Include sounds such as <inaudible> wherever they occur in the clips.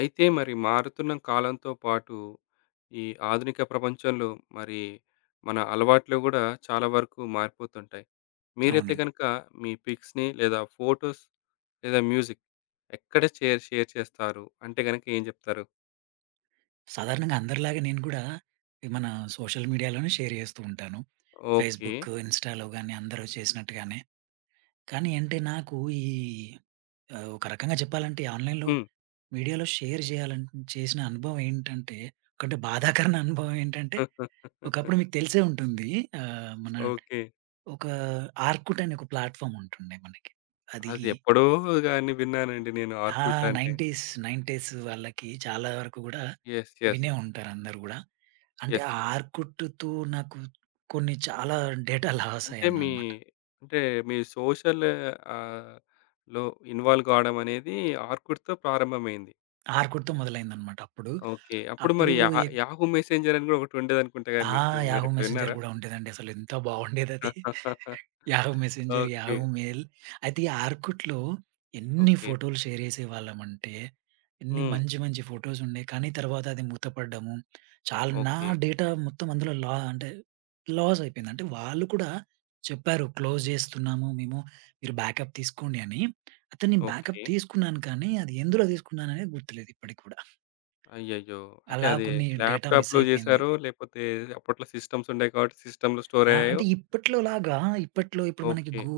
అయితే మరి మారుతున్న కాలంతో పాటు ఈ ఆధునిక ప్రపంచంలో మరి మన అలవాట్లు కూడా చాలా వరకు మారిపోతుంటాయి. మీరైతే అవునండి. గనుక మీ పిక్స్‌ని లేదా ఫోటోస్ లేదా మ్యూజిక్ ఎక్కడ షేర్ షేర్ చేస్తారు? అంటే గనుక ఏం చెప్తారు? సాధారణంగా అందరిలాగే నేను కూడా ఈ మన సోషల్ మీడియాలోనే షేర్ చేస్తూ ఉంటాను. ఓకే. ఫేస్‌బుక్, ఇన్‌స్టాలో గాని అందరూ చేసినట్టుగానే. కానీ అంటే నాకు ఈ ఒక రకంగా చెప్పాలంటే ఆన్‌లైన్‌లో హ్మ్. మీడియాలో షేర్ చేయాలని చేసిన అనుభవం ఏంటంటే ఒకటి బాధాకరమైన అనుభవం ఏంటంటే ఒకప్పుడు <laughs> మీకు తెలిసే ఉంటుంది. మన ఓకే. ఒక ఆర్కుట్ అనే ఒక ప్లాట్‌ఫార్మ్ ఉంటుండే మనకి. అది అది ఎప్పుడో గాని విన్నానండి నేను ఆ! ఆర్కుట్ అంటే. 90స్ వాళ్ళకి చాలా వరకు గూడా యెస్, యెస్. వినే ఉంటారు అందరూ గూడా. అంటే యెస్. ఆ ఆర్కుట్‌తో నాకు కొన్ని చాలా డేటా లాస్ అంటే మీ, అయ్యాననమాట. అంటే మీ సోషల్ ఆహ్, లో ఇన్వాల్వ్ కావడం అనేది ఆర్కుడ్‌తో ప్రారంభమైంది. ఆర్కుట్‌తో మొదలైందనమాట అప్పుడు. ఓకే. అప్పుడు అప్పుడు మరి యా, ఎ యాహూ మెసెంజర్ అని కూడా ఒకటి ఉండేదనుకుంటా కదా! ఆ! మీకు మీ యాహూ మీరెప్పుడు మెసెంజర్ విన్నారా? గూడా ఉండేదండి. అసలెంత బావుండేదది. <laughs> Yahoo messenger, okay. Yahoo mail. అయితే ఈ ఆర్కుట్‌లో ఎన్ని ఓకే. ఫోటోలు షేర్ చేసేవాళ్ళమంటే, ఎన్ని హ్మ్. మంచి మంచి ఫోటోస్ ఉండే. కానీ తర్వాత అది మూతపడ్డము. చాలా నా ఓకే. డేటా మొత్తం అందులో లా అంటే లాస్ అయిపోయింది. అంటే వాళ్ళు కూడా చెప్పారు క్లోజ్ చేస్తున్నాము మేము. మీరు బ్యాకప్ తీసుకోండి అని. అయితే నేను బ్యాకప్ ఓకే. తీసుకున్నాను కానీ అది ఎందులో తీసుకున్నాననేది గుర్తులేదు ఇప్పటికి కూడా. అయ్యయ్యో! అంటే అలా అది కొన్ని డేటా మిస్ ల్యాప్‌టాప్‌లో అయిపోయింది. చేసారో లేకపోతే అప్పట్లో సిస్టమ్స్ ఉండేవి కాబట్టి సిస్టమ్‌లో స్టోర్ అంటే అయ్యాయో. ఇప్పట్లో ఇప్పుడు మనకి ఓకే.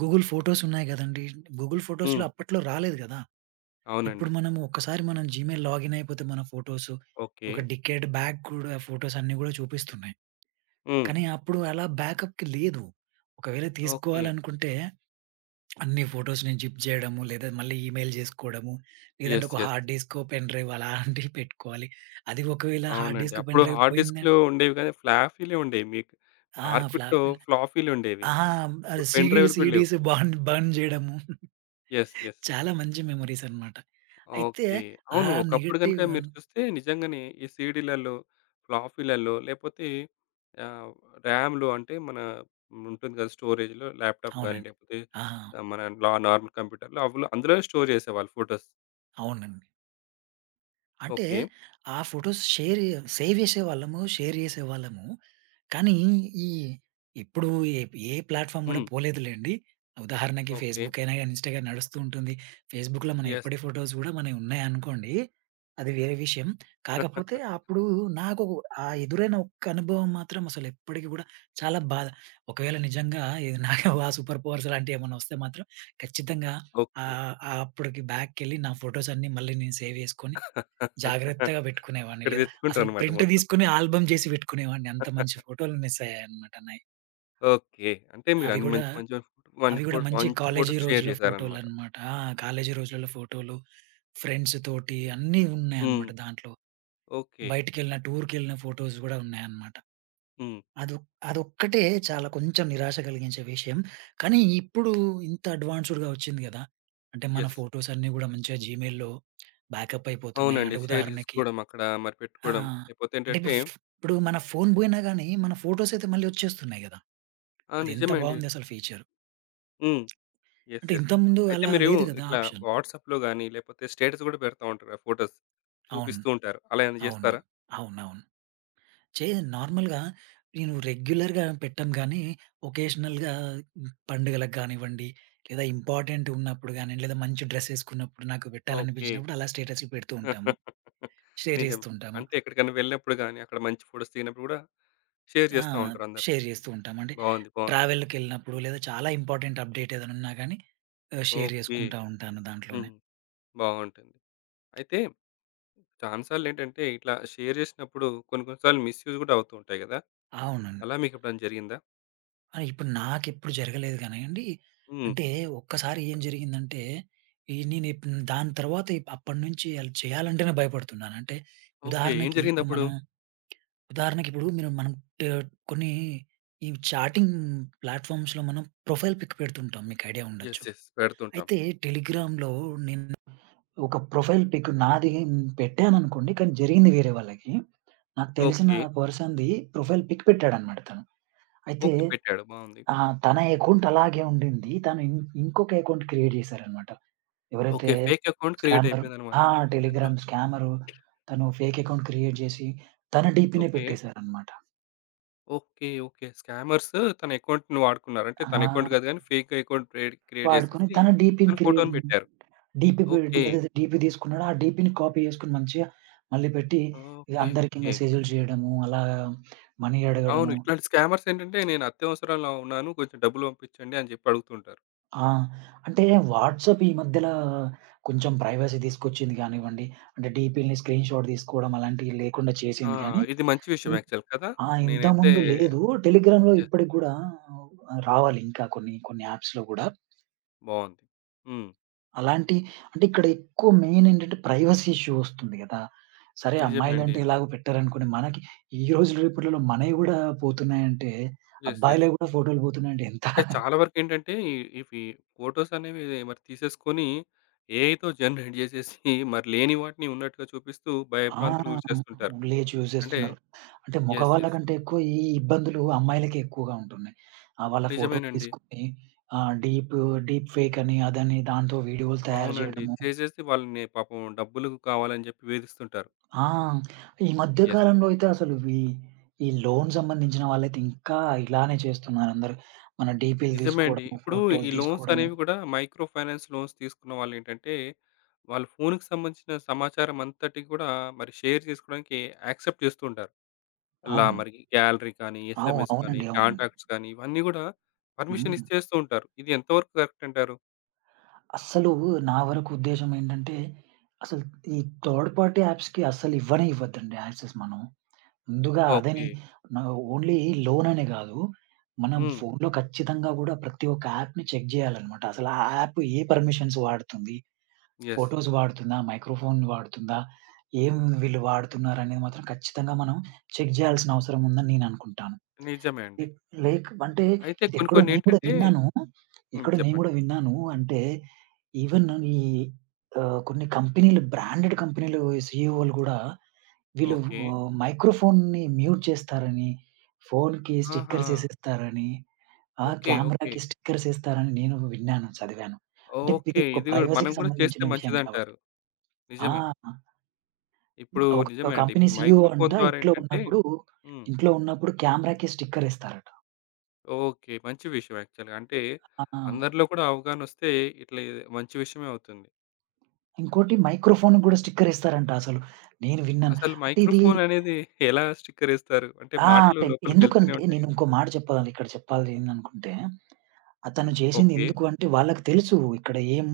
గూగుల్ ఫోటోస్ ఉన్నాయి గదండీ! గూగుల్ ఫోటోస్‌లో హ్మ్. అప్పట్లో రాలేదు గదా! ఇప్పుడు అవునండి. మనము ఒక్కసారి మనం జీమెయిల్ లాగిన్ అయిపోతే మన ఫోటోస్ ఓకే. ఒక డికేడ్ బ్యాక్ కూడా ఫోటోస్ అన్నీ గూడా చూపిస్తున్నాయి. హ్మ్. కానీ అప్పుడు అలా బ్యాకప్‌కి లేదు. ఒకవేళ ఓకే. తీసుకోవాలనుకుంటే అన్ని ఫోటోస్‌ని జిప్ జేయడము, లేదా మళ్ళీ ఈమెయిల్ జేసుకోవడము, లేదంటే యెస్, ఒక yes. Hard disk, pen drive అలాంటివి పెట్టుకోవాలి. అది ఒకవేళ హార్డ్ అవునండి. డిస్క్, పెన్ అప్పుడు డ్రైవ్ హార్డ్ పోయిందం డిస్క్‌లు ఉండేవి గాని ఫ్లాఫీలే ఉండేవి మీకు. ఆ! ఆర్కుట్‌లో ఫ్లాప్ ఫ్లాఫీలు ఉండేవి. ఆహా! అది ఇప్పుడు పెన్ సీడీ డ్రైవ్‌లు కూడా లేవు. సీడీస్ బాన్ బర్న్ జేయడము యెస్, యెస్. చాలా మంచి మెమోరీస్ అనమాట. అయితే ఓకే. ఆ అవును. ఒకప్పుడు నెగెటివ్ గనుక మీరు అన్ చూస్తే నిజంగానే ఈ సీడీలలో, ఫ్లాఫీలలో లేపోతే ఆహ్, ర్యామ్‌లో, అంటే మన ఉంటుంది కదా! స్టోరేజ్‌లో ల్యాప్‌టాప్ గాని అవునండి. లేపోతే ఆ! మన లా నార్మల్ కంప్యూటర్‌లో అవిలో అందులో స్టోర్ చేసేవాళ్ళు ఫోటోస్. అవునండి. అంటే ఓకే. ఆ ఫోటోస్ సేవ్ చేసేవాళ్ళము, షేర్ చేసేవాళ్ళము. కానీ ఈ ఇప్పుడు ఏ, ఏ ప్లాట్‌ఫార్మ్ కూడా హ్మ్. పోలేదులెండి. ఉదాహరణకి ఓకే. ఫేస్‌బుక్ అయినా గాని, ఇన్‌స్టా గాని నడుస్తూ ఉంటుంది. ఫేస్‌బుక్‌లో మన యెస్. ఎప్పటి ఫోటోస్ కూడా మనయి ఉన్నాయనుకోండి. అది వేరే విషయం. కాకపోతే <laughs> అప్పుడు నాకు ఆ ఎదురైన ఒక్క అనుభవం మాత్రం అసలెప్పటికి కూడా చాలా బాధ. ఒకవేళ నిజంగా ఇది నాకు ఆ సూపర్ పవర్స్ లాంటివి ఏమన్నా వస్తే మాత్రం ఖచ్చితంగా ఓకే. ఆహ్, అప్పటికి బ్యాక్‌కెళ్ళి నా ఫోటోస్ అన్నీ మళ్ళీ నేను సేవ్ చేసుకొని <laughs> జాగ్రత్తగా పెట్టుకునేవాడిని. అక్కడ లేదా అసలు తెచ్చుకుంటారన్నమాట ప్రింట్ మొత్తం. తీసుకొని ఆల్బమ్ చేసి పెట్టుకునేవాడిని. అంత మంచి ఫోటోలు మిస్ అయ్యాయన్నమాట నాయి. ఓకే. అంటే అవి మీరన్ని గూడా, మంచి మంచి అవి మంచి ఫో గూడా మంచి మంచి కాలేజీ ఫోటోస్ షేర్ రోజుల చేశారనమాట. ఫోటోలన్నమాట. కాలేజీ రోజులలో ఫోటోలు, ఫ్రెండ్స్ తోటి అన్నీ హ్మ్. ఉన్నాయన్నమాట దాంట్లో. ఓకే. బయటికెళ్ళిన, టూర్‌కెళ్ళిన ఫోటోస్ గూడా ఉన్నాయన్నమాట. హ్మ్. అదొ అదొక్కటే చాలా కొంచెం నిరాశ కలిగించే విషయం. కానీ ఇప్పుడు ఇంత అడ్వాన్స్డ్‌గా వచ్చింది గదా! అంటే మన యెస్. ఫోటోస్ అన్నీ గూడా మంచిగా జీమెయిల్‌లో బ్యాకప్ అయిపోతున్నాయి. అవునండి. అంటే షేర్ ఉదాహరణకి చేసుకోవడం అక్కడ మరి ఆ! పెట్టుకోవడం. లేకపోతే అంటే ఏంటంటే ఇప్పుడు ఇప్పుడు మన ఫోన్ బోయినా గానీ, మన ఫోటోస్ అయితే మళ్ళీ ఒచ్చేస్తున్నాయి గదా! ఆ! అది ఎంత నిజమే అండి. బావుందసలు ఫీచర్. హ్మ్. యెస్, అంటే యెస్. ఇంతకుముందు అయితే అలా మీరు లేదు గదా ఇట్లా ఆప్షన్. వాట్సాప్‌లో గాని, లేకపోతే స్టేటస్ గూడా పెడతా ఉంటారు ఆ ఫోటోస్. అవును. చూపిస్తూ ఉంటారు. అలా ఏమైనా అవును. చేస్తారా? అవునవును. చే నార్మల్‌గా నేను రెగ్యులర్‌గా పెట్టను గానీ, ఒకేషనల్‌గా పండుగలకు గానివ్వండి, లేదా ఇంపార్టెంట్ ఉన్నప్పుడు గానీ, లేదా మంచి డ్రెస్ ఏసుకున్నప్పుడు నాకు ఓకే. పెట్టాలనిపించినప్పుడు అలా స్టేటస్‌లు పెడుతూ ఉంటాము. <laughs> షేర్ నిజమే. జేస్తూ ఉంటాము. అంటే ఎక్కడికైనా వెళ్ళినప్పుడు గాని, అక్కడ మంచి ఫోటోస్ దిగినప్పుడు గూడా షేర్ ఆ! చేస్తా ఉంటారు అందరూ. షేర్ జేస్తూ ఉంటాం. అంటే బావుంది, బావుంది. ట్రావెల్‌కెళ్ళినప్పుడు లేదా చాలా ఇంపార్టెంట్ అప్‌డేట్ ఏదైనా ఉన్నా గానీ షేర్ ఓకే. జేసుకుంటా ఉంటాను దాంట్లోనే. హ్మ్. బావుంటుంది. అయితే చాలా సార్లు ఏంటంటే ఇట్లా షేర్ చేసినప్పుడు కొన్ని కొన్ని సార్లు మిస్‌యూజ్ కూడా అవుతూ ఉంటాయి కదా! అవునండి. అలా మీకు ఎప్పుడైనా జరిగిందా? ఇప్పుడు నాకెప్పుడు జరగలేదు గానీయండి. హ్మ్. అంటే ఒక్కసారి ఏం జరిగిందంటే, ఈ నేను ఇప్ దాని తర్వాత ఇప్ అప్పటినుంచి అలా చేయాలంటేనే భయపడుతున్నాను. అంటే ఓకే. ఏం ఉదాహరణకి ఇప్పుడు జరిగిందప్పుడు? మనం ఉదాహరణకి ఇప్పుడు మీరు మనం ట్ కొన్ని ఈ చాటింగ్ ప్లాట్‌ఫార్మ్స్‌లో మనం ప్రొఫైల్ పిక్ పెడుతుంటాం. మీకు ఐడియా ఉండొచ్చు. Yes, yes. పెడుతుంటాం. అయితే టెలిగ్రామ్‌లో నేను ఒక ప్రొఫైల్ పిక్ నాది పెట్టాననుకోండి. కానీ జరిగింది వేరే వాళ్ళకి. నాకు తెలిసిన ఓకే. పర్సన్‌ది ప్రొఫైల్ పిక్ పెట్టాడన్నమాట తను. అయితే ఓకే. పెట్టాడు బావుంది. తన అకౌంట్ అలాగే ఉండింది. తను ఇం ఇంకొక అకౌంట్ క్రియేట్ చేశారన్నమాట. ఎవరైతే okay. Fake account create scammer అయిపోయిందనమాట. ఆ! అతను టెలిగ్రామ్ స్కామరు తను ఫేక్ అకౌంట్ క్రియేట్ చేసి తన డీపీనే ఓకే. పెట్టేశారన్నమాట. ఓకే. ఓకే. స్కామర్స్ తన అకౌంట్‌ని వాడుకున్నారు. అంటే తన ఆ! అకౌంట్ కాదు గానీ ఫేక్ అకౌంట్ క్రియేట్ క్రియేట్ వాడుకొని చేసేసి తను డీపీ‌ని తన క్రియేట్ ఫోటోని పెట్టారు. డీపీ పె ఓకే. ఏదైతే డీపీ తీసుకున్నాడో, ఆ డీపీ‌ని కాపీ చేసుకొని మంచిగా మళ్ళీ పెట్టి ఇగ ఓకే. అందరికి ఓకే. మెసేజ్‌లు చేయడము, అలా మనీ అవును. అడగడము. ఇట్లాంటి స్కామర్స్ ఏంటంటే నేను అత్యవసరంలో ఉన్నాను. కొంచెం డబ్బులు పంపించండి అని చెప్పి అడుగుతుంటారు. ఆ! అంటే వాట్సాప్ ఈ మధ్యల కొంచెం ప్రైవసీ తీసుకొచ్చింది గానివ్వండి, అంటే డీపీ‌లని స్క్రీన్‌షాట్ తీసుకోవడం అలాంటివి లేకుండా ఆ! చేసింది గానీ, ఇది మంచి విషయం ఇన్ యాక్చువల్ కదా! ఆ! నేనైతే ఇంతకుముందు లేదు. టెలిగ్రామ్‌లో యెస్, ఇప్పటికి యెస్. గూడా రావాలి ఇంకా కొన్ని కొన్ని యాప్స్‌లో గూడా. బావుంది. హ్మ్. అలాంటి అంటే ఇక్కడ ఎక్కువ మెయిన్ ఏంటంటే ప్రైవసీ ఇష్యూ వస్తుంది గదా! సరే నిజమే అండి. అమ్మాయిలంటే ఎలాగో పెట్టారనుకోండి. మనకి ఈ రోజు రేపటిలో మనయి గూడా పోతున్నాయంటే, యెస్, యెస్. అబ్బాయిలయి గూడా ఫోటోలు పోతున్నాయంటే ఎంత అంటే చాలా వరకేంటంటే ఇవి ఫోటోస్ అనేవి మరి తీసేసుకొని ఏఐతో జనరేట్ జేసేసి మరి లేని వాటిని ఉన్నట్టుగా చూపిస్తూ ఆ! భయభ్రాంతులకు గురి చేస్తుంటారు. లేచి యూజ్ అంటే జేస్తున్నారు. అంటే యెస్, మగవాళ్ళ యెస్. కంటే ఎక్కువ ఈ ఇబ్బందులు అమ్మాయిలకే ఎక్కువగా ఉంటున్నాయి. వాళ్ళ ఫోటోలు నిజమేనండి. తీసుకొని ఆహ్, డీప్, డీప్ ఫేక్ అని అదని దాంతో వీడియోలు తయారు అవునండి. జేయడము. చేసేసి వాళ్ళని పాపం డబ్బులు కావాలని జెప్పి వేధిస్తుంటారు. ఆ! ఈ మధ్య యెస్. కాలంలో అయితే అసలు ఈ, ఈ లోన్ సంబంధించిన వాళ్ళైతే ఇంకా ఇలానే చేస్తున్నారందరూ. మన డీపీలు నిజమే అండి. తీసుకోవడము, ఇప్పుడు ఫోటోలు ఈ లోన్స్ తీసుకోవడము. అనేవి కూడా మైక్రో ఫైనాన్స్ లోన్స్ తీసుకున్న వాళ్ళేంటంటే, వాళ్ళ ఫోన్‌కి సంబంధించిన సమాచారం అంతటి కూడా మరి షేర్ చేసుకోవడానికి యాక్సెప్ట్ చేస్తూ ఉంటారు. అలా అవును. మరి గ్యాలరీ కానీ, ఎస్ఎంఎస్ కానీ, అవునండి. అవునండి. కాంటాక్ట్స్ కానీ ఇవన్నీ కూడా పర్మిషన్ హ్మ్. ఇచ్చేస్తూ ఉంటారు. ఇది ఎంతవరకు కరెక్ట్ అంటారు? అస్సలు నా వరకు ఉద్దేశ్యం ఏంటంటే, అసలు ఈ థర్డ్ పార్టీ యాప్స్‌కి అస్సలు ఇవ్వనే ఇవ్వద్దండి యాక్సెస్ మనం. ముందుగా అదని ఓకే. నా ఓన్లీ లోన్ అనే కాదు. మనం హ్మ్. ఫోన్‌లో ఖచ్చితంగా కూడా ప్రతి ఒక్క యాప్‌ని చెక్ చేయాలన్నమాట. అసలు ఆ యాప్ ఏ పర్మిషన్స్ వాడుతుంది? యెస్. ఫోటోస్ వాడుతుందా? మైక్రోఫోన్ వాడుతుందా? ఏం వీళ్ళు వాడుతున్నారనేది మాత్రం ఖచ్చితంగా మనం చెక్ జేయాల్సిన అవసరం ఉందని నేననుకుంటాను. నిజమే లే అండి. లేక్ అంటే అయితే కొన్ని ఇదెక్కడో కొన్ని నేను గూడా ఏంటంటే విన్నాను. హ్మ్, ఎక్కడో నేను చెప్పండి. గూడా విన్నాను. అంటే ఈవెన్ ఈ కొన్ని కంపెనీలు బ్రాండెడ్ కంపెనీలు సీఈఓలు గూడా వీళ్ళు ఓకే. మైక్రోఫోన్‌ని మ్యూట్ చేస్తారని, ఫోన్‌కి ఆహా! స్టిక్కర్స్ ఏసేస్తారని, ఓకే. ఓకే. కెమెరాకి స్టిక్కర్స్ ఏస్తారని నేను విన్నాను, చదివాను. అంటే ఇది ఓకే. ఒక ఇది కూడా మనం ప్రైవసీకి కూడా చేస్తే సంబంధించిన విషయం కాబట్టి. మంచిదంటారు. నిజమే. ఆ! ఇప్పుడు ఒక ఒక నిజమేనండి. కంపెనీ ఇప్పుడు సీఈఓ అంట మైక్రోఫోన్ ద్వారా ఇంట్లో ఏంటంటే ఉన్నప్పుడు, హ్మ్. ఇంట్లో ఉన్నప్పుడు కెమెరాకి స్టిక్కర్ ఇస్తారట. ఓకే. మంచి విషయం యాక్చువల్‌గా. అంటే ఆ! అందరిలో కూడా అవగాహనొస్తే ఇట్లా ఇది మంచి విషయమే అవుతుంది. ఇంకోటి మైక్రోఫోన్‌కి గూడా స్టిక్కర్ ఇస్తారంట అసలు. నేను విన్నాను. అసలు అంటే ఇది మైక్రోఫోన్ అనేది ఎలా స్టిక్కర్ ఏస్తారు? అంటే ఆ! అంటే మాటలు లోపలికి వెళ్తూనే ఎందుకంటే ఉంటాయి నేను కదా! ఇంకో మాట ఇక్కడ చెప్పాలి ఏందనుకుంటే, అతను చేసింది ఓకే. ఎందుకు అంటే వాళ్ళకి తెలుసు ఇక్కడ ఏం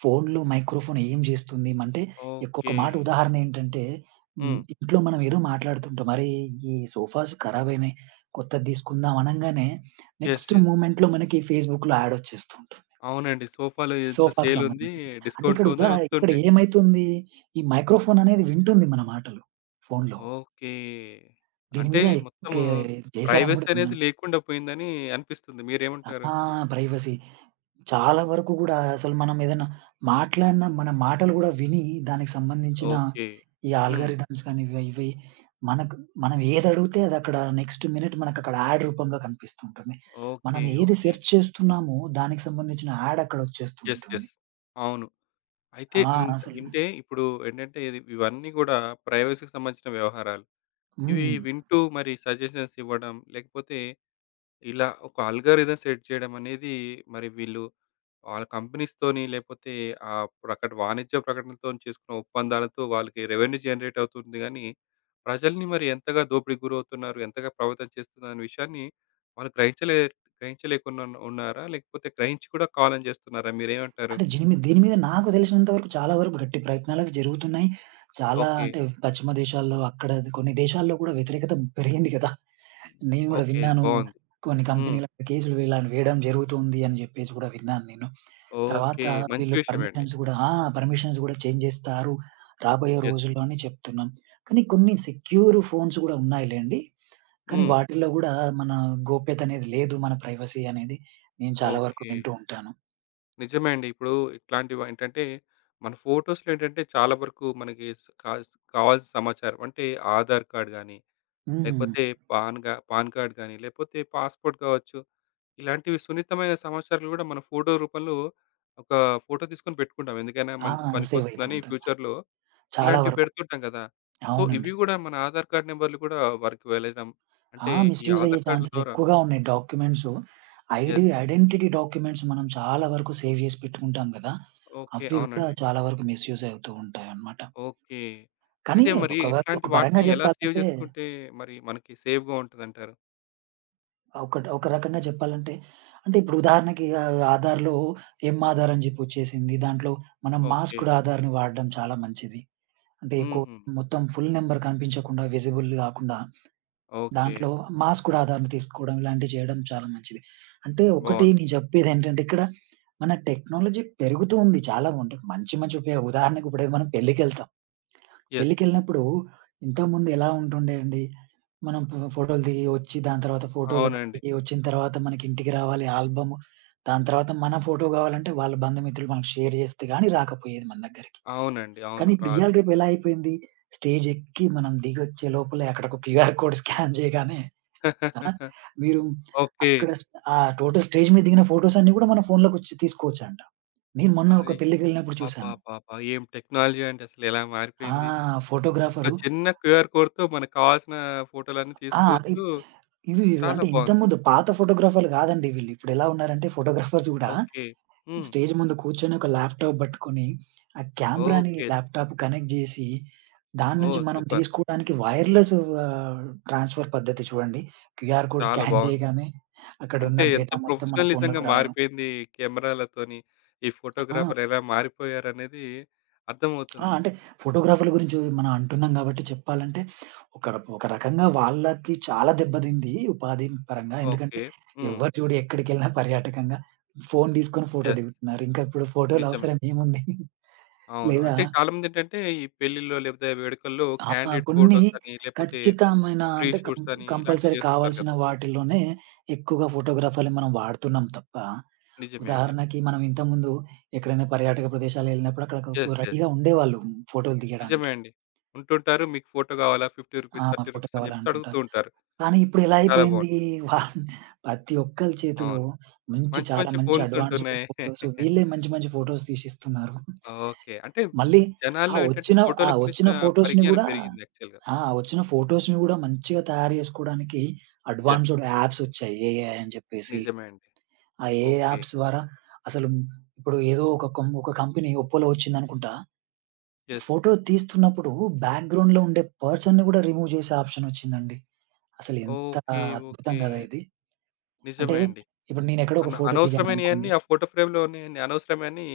ఫోన్‌లో మైక్రోఫోన్ ఏం చేస్తుంది. అంటే ఒక ఓకే. మాట ఉదాహరణ ఏంటంటే హ్మ్. ఇంట్లో మనం ఏదో మాట్లాడుతుంటాం. అరే! ఈ సోఫాస్ ఖరాబయినాయి. కొత్తది తీసుకుందాం అనంగానే యెస్, నెక్స్ట్ యెస్. మూవ్‌మెంట్‌లో మనకి ఫేస్‌బుక్‌లో యాడ్ వచ్చేస్తుంటుంది. అవునండి. సోఫాలో ఇంత సోఫాకి సేల్ ఉంది. సంబంధించి. అంటే డిస్కౌంట్‌లో ఉందని ఇక్కడ వస్తుంటాయి. ఏమైతుంది ఈ మైక్రోఫోన్ అనేది వింటుంది మన మాటలు ఫోన్‌లో. ఓకే. దీని అంటే మీద ఎక్కువ మొత్తము చేశారని ప్రైవసీ కూడా అనేది విన్నాను. లేకుండా పోయిందని అనిపిస్తుంది. మీరేమంటారు? ఆ! ప్రైవసీ. చాలా వరకు గూడా అసలు మనం ఏదైనా మాట్లాడిన మన మాటలు గూడా విని దానికి సంబంధించిన ఓకే. ఈ హ్మ్. ఆల్గారిథమ్స్ గాని ఇవి ఇవి మనకు మనం ఏదడిగితే అదక్కడ నెక్స్ట్ మినిట్ మనకక్కడ యాడ్ రూపంలో కనిపిస్తూ ఉంటుంది. ఓకే. మనం ఏది ఓకే. సెర్చ్ చేస్తున్నామో దానికి సంబంధించిన యాడ్ అక్కడొచ్చేస్తూ యెస్, ఉంటుంది. యెస్. అవును. అయితే ఆ! ఇంత అసలు ఇంటే ఇప్పుడు ఏంటంటే ఇది ఇవన్నీ గూడా ప్రైవసీకి సంబంధించిన వ్యవహారాలు. ఇవి హ్మ్. వింటూ మరి సజెషన్స్ ఇవ్వడం లేకపోతే ఇలా ఒక అల్గారిథం సెట్ చేయడం అనేది మరి వీళ్ళు వాళ్ళ కంపెనీస్‌తోని లేపోతే వాణిజ్య ప్రకటనలతోని చేసుకున్న ఒప్పందాలతో వాళ్ళకి రెవెన్యూ జనరేట్ అవుతుంది గానీ, ప్రజల్ని మరి ఎంతగా దోపిడీకి గురవుతున్నారు, ఎంతగా ప్రభావితం చేస్తుందనే విషయాన్ని వాళ్ళు గ్రహించలేకుండా ఉన్నారా? లేకపోతే గ్రహించి కూడా కావాలని చేస్తున్నారా? మీరేమంటారు? అంటే దీని మీద నాకు తెలిసినంత వరకు చాలా వరకు గట్టి ప్రయత్నాలవి జరుగుతున్నాయి. చాలా ఓకే. అంటే పశ్చిమ దేశాల్లో అక్కడ కొన్ని దేశాల్లో కూడా వ్యతిరేకత పెరిగింది కదా! నేను గూడా ఓకే. విన్నాను. బావుంది. కొన్ని హ్మ్. కంపెనీల కేసులు ఇలా వేయడం జరుగుతుంది అని జెప్పేసి గూడా విన్నాను నేను. తర్వాత ఓకే. మంచి వీళ్ళు విషయమే అండి. పర్మిషన్స్ గూడా ఆ! పర్మిషన్స్ గూడా చేంజ్ జేస్తారు. రాబోయే యెస్. రోజుల్లో అని చెప్తున్నాం. కానీ కొన్ని సెక్యూర్ ఫోన్స్ గూడా ఉన్నాయిలెండి. కానీ హ్మ్. వాటిల్లో గూడా మన గోప్యత అనేది లేదు. మన ప్రైవసీ అనేది నేను చాలా వరకు ఓకే. వింటూ ఉంటాను. నిజమే అండి. ఇప్పుడు ఇట్లాంటివేంటంటే, మన ఫోటోస్‌లో ఏంటంటే, చాలా వరకు మనకి స్ కాస్ కావాల్సిన సమాచారం అంటే, ఆధార్ కార్డ్ గానీ, హ్మ్. లేకపోతే పాన్ కార్డ్ గానీ, లేపోతే పాస్‌పోర్ట్ కావచ్చు. ఇలాంటివి సున్నితమైన సమాచారాలు గూడా మన ఫోటో రూపంలో ఒక ఫోటో తీసుకొని పెట్టుకుంటాం. ఎందుకైనా ఆ! మనకి సేవ్ అయితూ పనికొస్తుందని ఉంటది. ఫ్యూచర్‌లో చాలా ఇలాంటివి వరకు. పెడుతుంటాం గదా! సో, అవునండి. ఇవి గూడా మన ఆధార్ కార్డ్ నంబర్‌లు గూడా వరకు వెళ్ళడం. అంటే, ఈ మిస్‌యూజ్ అయ్యే ఆధార్ కార్డ్‌ల ఛాన్సెస్ ద్వారా ఎక్కువగా ఉన్నాయి డాక్యుమెంట్సు. యెస్. ఐడెంటిటీ డాక్యుమెంట్స్ మనం చాలా వరకు సేవ్ చేసి పెట్టుకుంటాం గదా! ఓకే. అవి కూడా అవునండి. చాలా వరకు మిస్‌యూజ్ అవుతూ ఉంటాయన్నమాట. ఓకే. కానీ అయితే మరి ఒక వ ఒక ఇట్లాంటి పరంగా వాటిని ఎలా సేవ్ జెప్పాలంటే చేసుకుంటే మరి మనకి సేఫ్‌గా ఉంటదంటారు? ఒక ఒక రకంగా జెప్పాలంటే అంటే ఇప్పుడు ఉదాహరణకి ఆధార్‌లో ఎమ్ ఆధార్ అని జెప్పి వచ్చేసింది. దాంట్లో మనం ఓకే. మాస్క్డ్ ఆధార్‌ని వాడడం చాలా మంచిది. అంటే ఎక్కువ హుహు. మొత్తం ఫుల్ నంబర్ కనిపించకుండా విజిబుల్ గాకుండా ఓకే. దాంట్లో మాస్క్ కూడా ఆధారం తీసుకోవడం ఇలాంటివి చేయడం చాలా మంచిది. అంటే ఒకటి బావుంది. నేను చెప్పేదేంటంటే ఇక్కడ మన టెక్నాలజీ పెరుగుతూ ఉంది. చాలా ఉంటే మంచి మంచి ఉపయోగం ఉదాహరణకు ఇప్పుడు మనం పెళ్ళికెళ్తాం. యెస్. పెళ్ళికెళ్ళినప్పుడు ఇంతకుముందు ఎలా ఉంటుండే అండి. మనం ఫోటోలు దిగి వచ్చి దాని తర్వాత ఫోటోలకి అవునండి, దిగి వచ్చిన తర్వాత మనకి ఇంటికి రావాలి ఆల్బమ్. దాని తర్వాత మన ఫోటో కావాలంటే వాళ్ళ బంధుమిత్రులు మనకు షేర్ చేస్తే గాని రాకపోయేది మన దగ్గరికి. అవునండి. అవును. కానీ ఇప్పుడు రాదు. ఇయాల రేపు ఎలా అయిపోయింది స్టేజ్ ఎక్కి మనం దిగొచ్చే లోపలే అక్కడ ఒక క్యూఆర్ కోడ్ స్కాన్ చేయగానే ఆ! <laughs> మీరు ఓకే. అక్కడ స్ ఆ టోటల్ స్టేజ్ మీద దిగిన ఫోటోస్ అన్నీ గూడా మన ఫోన్‌లోకొచ్చి తీసుకోవచ్చంట. నేను మొన్న ఒక అయ్ పెళ్ళికెళ్ళినప్పుడు చూసాను. అబ్బబ్బబ్బా! ఏం టెక్నాలజీ అండి అసలు ఎలా ఆ! మారిపోయింది. ఒక ఫోటోగ్రాఫరు చిన్న క్యూఆర్ కోడ్‌తో మనకు కావాల్సిన ఫోటోలన్నీ ఆ! తీసుకోవచ్చు. ఇప్ ఇవి చాలా అంటే బావుంది. ఇంతకుముందు పాత ఫోటోగ్రాఫర్‌లు గాదండి వీళ్ళు. ఇప్పుడెలా ఉన్నారంటే ఫోటోగ్రాఫర్స్ గూడా ఓకే. హ్మ్. స్టేజ్ ముందు కూర్చొని ఒక ల్యాప్‌టాప్ బట్టుకొని, ఆ కెమెరాని ఓకే. ల్యాప్‌టాప్ కనెక్ట్ జేసి, దాని నుంచి ఓహ్! మనం సూపర్. తీసుకోవడానికి వైర్‌లెస్ ఆహ్, ట్రాన్స్‌ఫర్ పద్ధతి చూడండి. క్యూఆర్ కోడ్ చాలా స్కాన్ బావుంది. చేయగానే అక్కడున్న అంటే ఎంత డేటా మొత్తం మన ప్రొఫెషనలిజంగా ఫోన్‌లోకి రావడం. మారిపోయింది కెమెరాలతోని. ఈ ఆ! ఫోటోగ్రాఫర్ ఎలా మారిపోయారనేది ఆ! అర్థమవుతుంది. అంటే ఫోటోగ్రాఫర్‌ల గురించి మనం అంటున్నాం కాబట్టి చెప్పాలంటే, ఒక ఒక రకంగా వాళ్ళకి చాలా దెబ్బతింది ఉపాధి పరంగా. ఎందుకంటే ఓకే. హ్మ్. ఎవ్వరు చూడు ఎక్కడికెళ్ళినా పర్యాటకంగా ఫోను తీసుకొని ఫోటో యెస్. దిగుతున్నారు. ఇంకా ఇప్పుడు ఫోటోల నిజమే. అవసరం ఏముంది? అవును. లేదా అంటే చాలామందేంటంటే ఈ పెళ్ళిల్లో లేకపోతే వేడుకల్లో ఆ! క్యాండిడ్ కొన్ని ఫోటోస్ అని లేకపోతే ఖచ్చితమైన ప్రీ అంటే షూట్స్ అని కంపల్సరీ ఇలాంటివి చేస్తుంటారు కావాల్సిన కదా! వాటిలోనే ఎక్కువగా ఫోటోగ్రాఫర్‌ని మనం వాడుతున్నాం తప్ప, నిజమే అండి. ఉదాహరణకి మనం ఇంతకుముందు ఎక్కడైనా పర్యాటక ప్రదేశాలు వెళ్ళినప్పుడు అక్కడ యెస్, యెస్. రెడీగా ఉండేవాళ్ళు ఫోటోలు నిజమే తీయడానికి. అండి. ఉంటుంటారు. మీకు ఫోటో కావాలా? రూ. 50, రూ. ఆ! ఫోటో 30 అని చెప్పేసి అడుగుతూ కావాలంటుంటారు. ఉంటారు. కానీ ఇప్పుడెలా చాలా అయిపోయింది బావుంది. వాళ్ళ ప్రతి ఒక్కళ్ళ చేతిలో అవును. మంచి చాలా మంచి మంచి ఫోన్స్ అడ్వాన్స్‌డ్ ఉంటున్నాయి. ఫోటోస్ <laughs> వీళ్ళే మంచి మంచి ఫోటోస్ తీసిస్తున్నారు. ఓకే. అంటే మళ్ళీ ఆ జనాల్లో ఏంటంటే వచ్చిన ఆ ఫోటోల వచ్చిన గురించిన ఫోటోస్‌ని పరిజ్ఞానం గూడా పెరిగింది యాక్చువల్‌గా. ఆ! వచ్చిన ఫోటోస్‌ని గూడా మంచిగా తయారు జేసుకోవడానికి యెస్. అడ్వాన్స్‌డ్ యాప్స్ వచ్చాయి. ఏఐ అని జెప్పేసి. నిజమే అండి. ఆ ఏఐ ఓకే. యాప్స్ ద్వారా అసలు ఇప్పుడు ఏదో ఒక కంపెనీ 'ఒప్పో'లో వచ్చిందనుకుంటా. యెస్. ఫోటో తీస్తున్నప్పుడు బ్యాక్‌గ్రౌండ్‌లో ఉండే పర్సన్‌ని గూడా రిమూవ్ జేసే ఆప్షన్ వచ్చిందండి. అసలు ఎంత ఓకే. అద్భుతం ఓకే. గదా! ఇది. అంటే నిజమే అండి. ఇప్పుడు నేనెక్కడో ఒక ఫోటో దిగాననుకోండి. అనవసరమైనయన్నీ ఆ ఫోటో ఫ్రేమ్‌లో ఉన్నయన్నీ అనవసరమని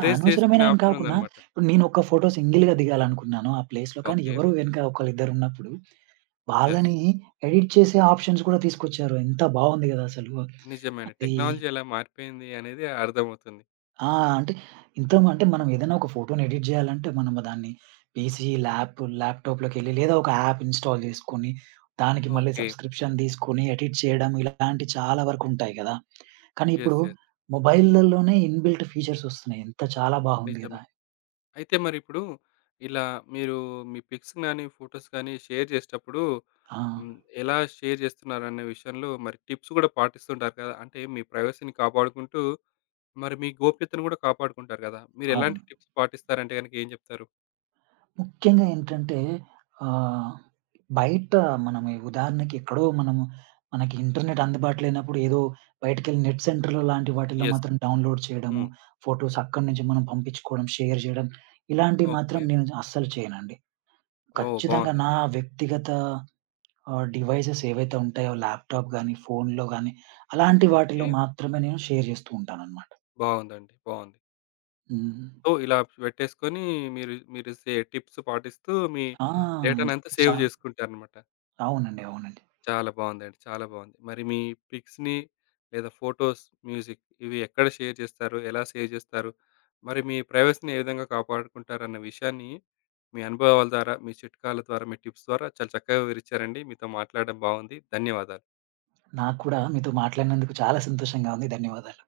చేసుకునే అనవసరమైనని ఆప్షన్ కాకున్నా, ఉందన్నమాట. ఇప్పుడు నేనొక ఫోటో సింగిల్‌గా దిగాలనుకున్నాను ఆ ప్లేస్‌లో. కానీ ఓకే. ఎవరో వెనక ఒకళ్ళిద్దరున్నప్పుడు, యెస్. వాళ్ళని ఎడిట్ చేసే ఆప్షన్స్ కూడా తీసుకొచ్చారు. ఎంత బావుంది గదా! అసలు. నిజమే అండి. అది టెక్నాలజీ ఎలా మారిపోయింది అనేది అర్థమవుతుంది. ఆ! అంటే ఇంత మ అంటే మనం ఏదైనా ఒక ఫోటోని ఎడిట్ చేయాలంటే మనం దాన్ని పీసీ, ల్యాప్‌టాప్‌లోకెళ్ళి లేదా ఒక యాప్ ఇన్‌స్టాల్ చేసుకొని, దానికి మళ్ళీ ఓకే. సబ్‌స్క్రిప్షన్ తీసుకొని ఎడిట్ చేయడం ఇలాంటి చాలా వరకు ఉంటాయి కదా! కానీ ఇప్పుడు యెస్, యెస్. మొబైల్‌లలోనే ఇన్‌బిల్ట్ ఫీచర్స్ వస్తున్నాయి. ఎంత చాలా బాగుంది కదా! నిజమే. అయితే మరిప్పుడు ఇలా మీరు మీ పిక్స్ గానీ, ఫోటోస్ గానీ షేర్ చేసేటప్పుడు ఆ! హ్మ్, ఎలా షేర్ చేస్తున్నారనే విషయంలో మరి టిప్స్ కూడా పాటిస్తుంటారు కదా! అంటే మీ ప్రైవసీని కాపాడుకుంటూ, మరి మీ గోప్యతను కూడా కాపాడుకుంటారు కదా! మీరు అవును. ఎలాంటి టిప్స్ పాటిస్తారంటే గనుక ఏం చెప్తారు? ముఖ్యంగా ఏంటంటే ఆహ్, బయట మనము ఉదాహరణకి ఎక్కడో మనము మనకి ఇంటర్నెట్ అందుబాటులో లేనప్పుడు ఏదో బయటికెళ్ళి నెట్ సెంటర్‌లో లాంటి వాటిల్లో యెస్. మాత్రం డౌన్‌లోడ్ చేయడము, హ్మ్. ఫోటోస్ అక్కడి నుంచి మనం పంపించుకోవడం, షేర్ చేయడం ఇలాంటివి మాత్రం ఓకే. నేను అస్సలు చేయనండి. ఓహ్! ఖచ్చితంగా బావుందండి. నా వ్యక్తిగత డివైసెస్ ఏవైతే ఉంటాయో ల్యాప్‌టాప్ గానీ, ఫోన్‌లో గానీ అలాంటి వాటిలో ఓకే. మాత్రమే నేను షేర్ చేస్తూ ఉంటానన్నమాట. బావుందండి, బావుంది. హ్మ్. సో, ఇలా పెట్టేసుకొని మీరు మీరు టిప్స్ పాటిస్తూ మీ ఆ! ఇందుకు డేటానంతా చా సేవ్ చేసుకుంటారనమాట. అవునండి. అవునండి. చాలా బావుందండి, చాలా బావుంది. మరి మీ పిక్స్‌ని లేదా ఫోటోస్, మ్యూజిక్ ఇవి ఎక్కడ షేర్ చేస్తారు? ఎలా సేవ్ చేస్తారు? మరి మీ ప్రైవసీని ఏ విధంగా కాపాడుకుంటారన్న విషయాన్ని మీ అనుభవాల ద్వారా, మీ చిట్కాల ద్వారా, మీ టిప్స్ ద్వారా చాలా చక్కగా వివరిచ్చారండి. మీతో మాట్లాడడం బావుంది. ధన్యవాదాలు. నాకు కూడా మీతో మాట్లాడినందుకు చాలా సంతోషంగా ఉంది. ధన్యవాదాలు.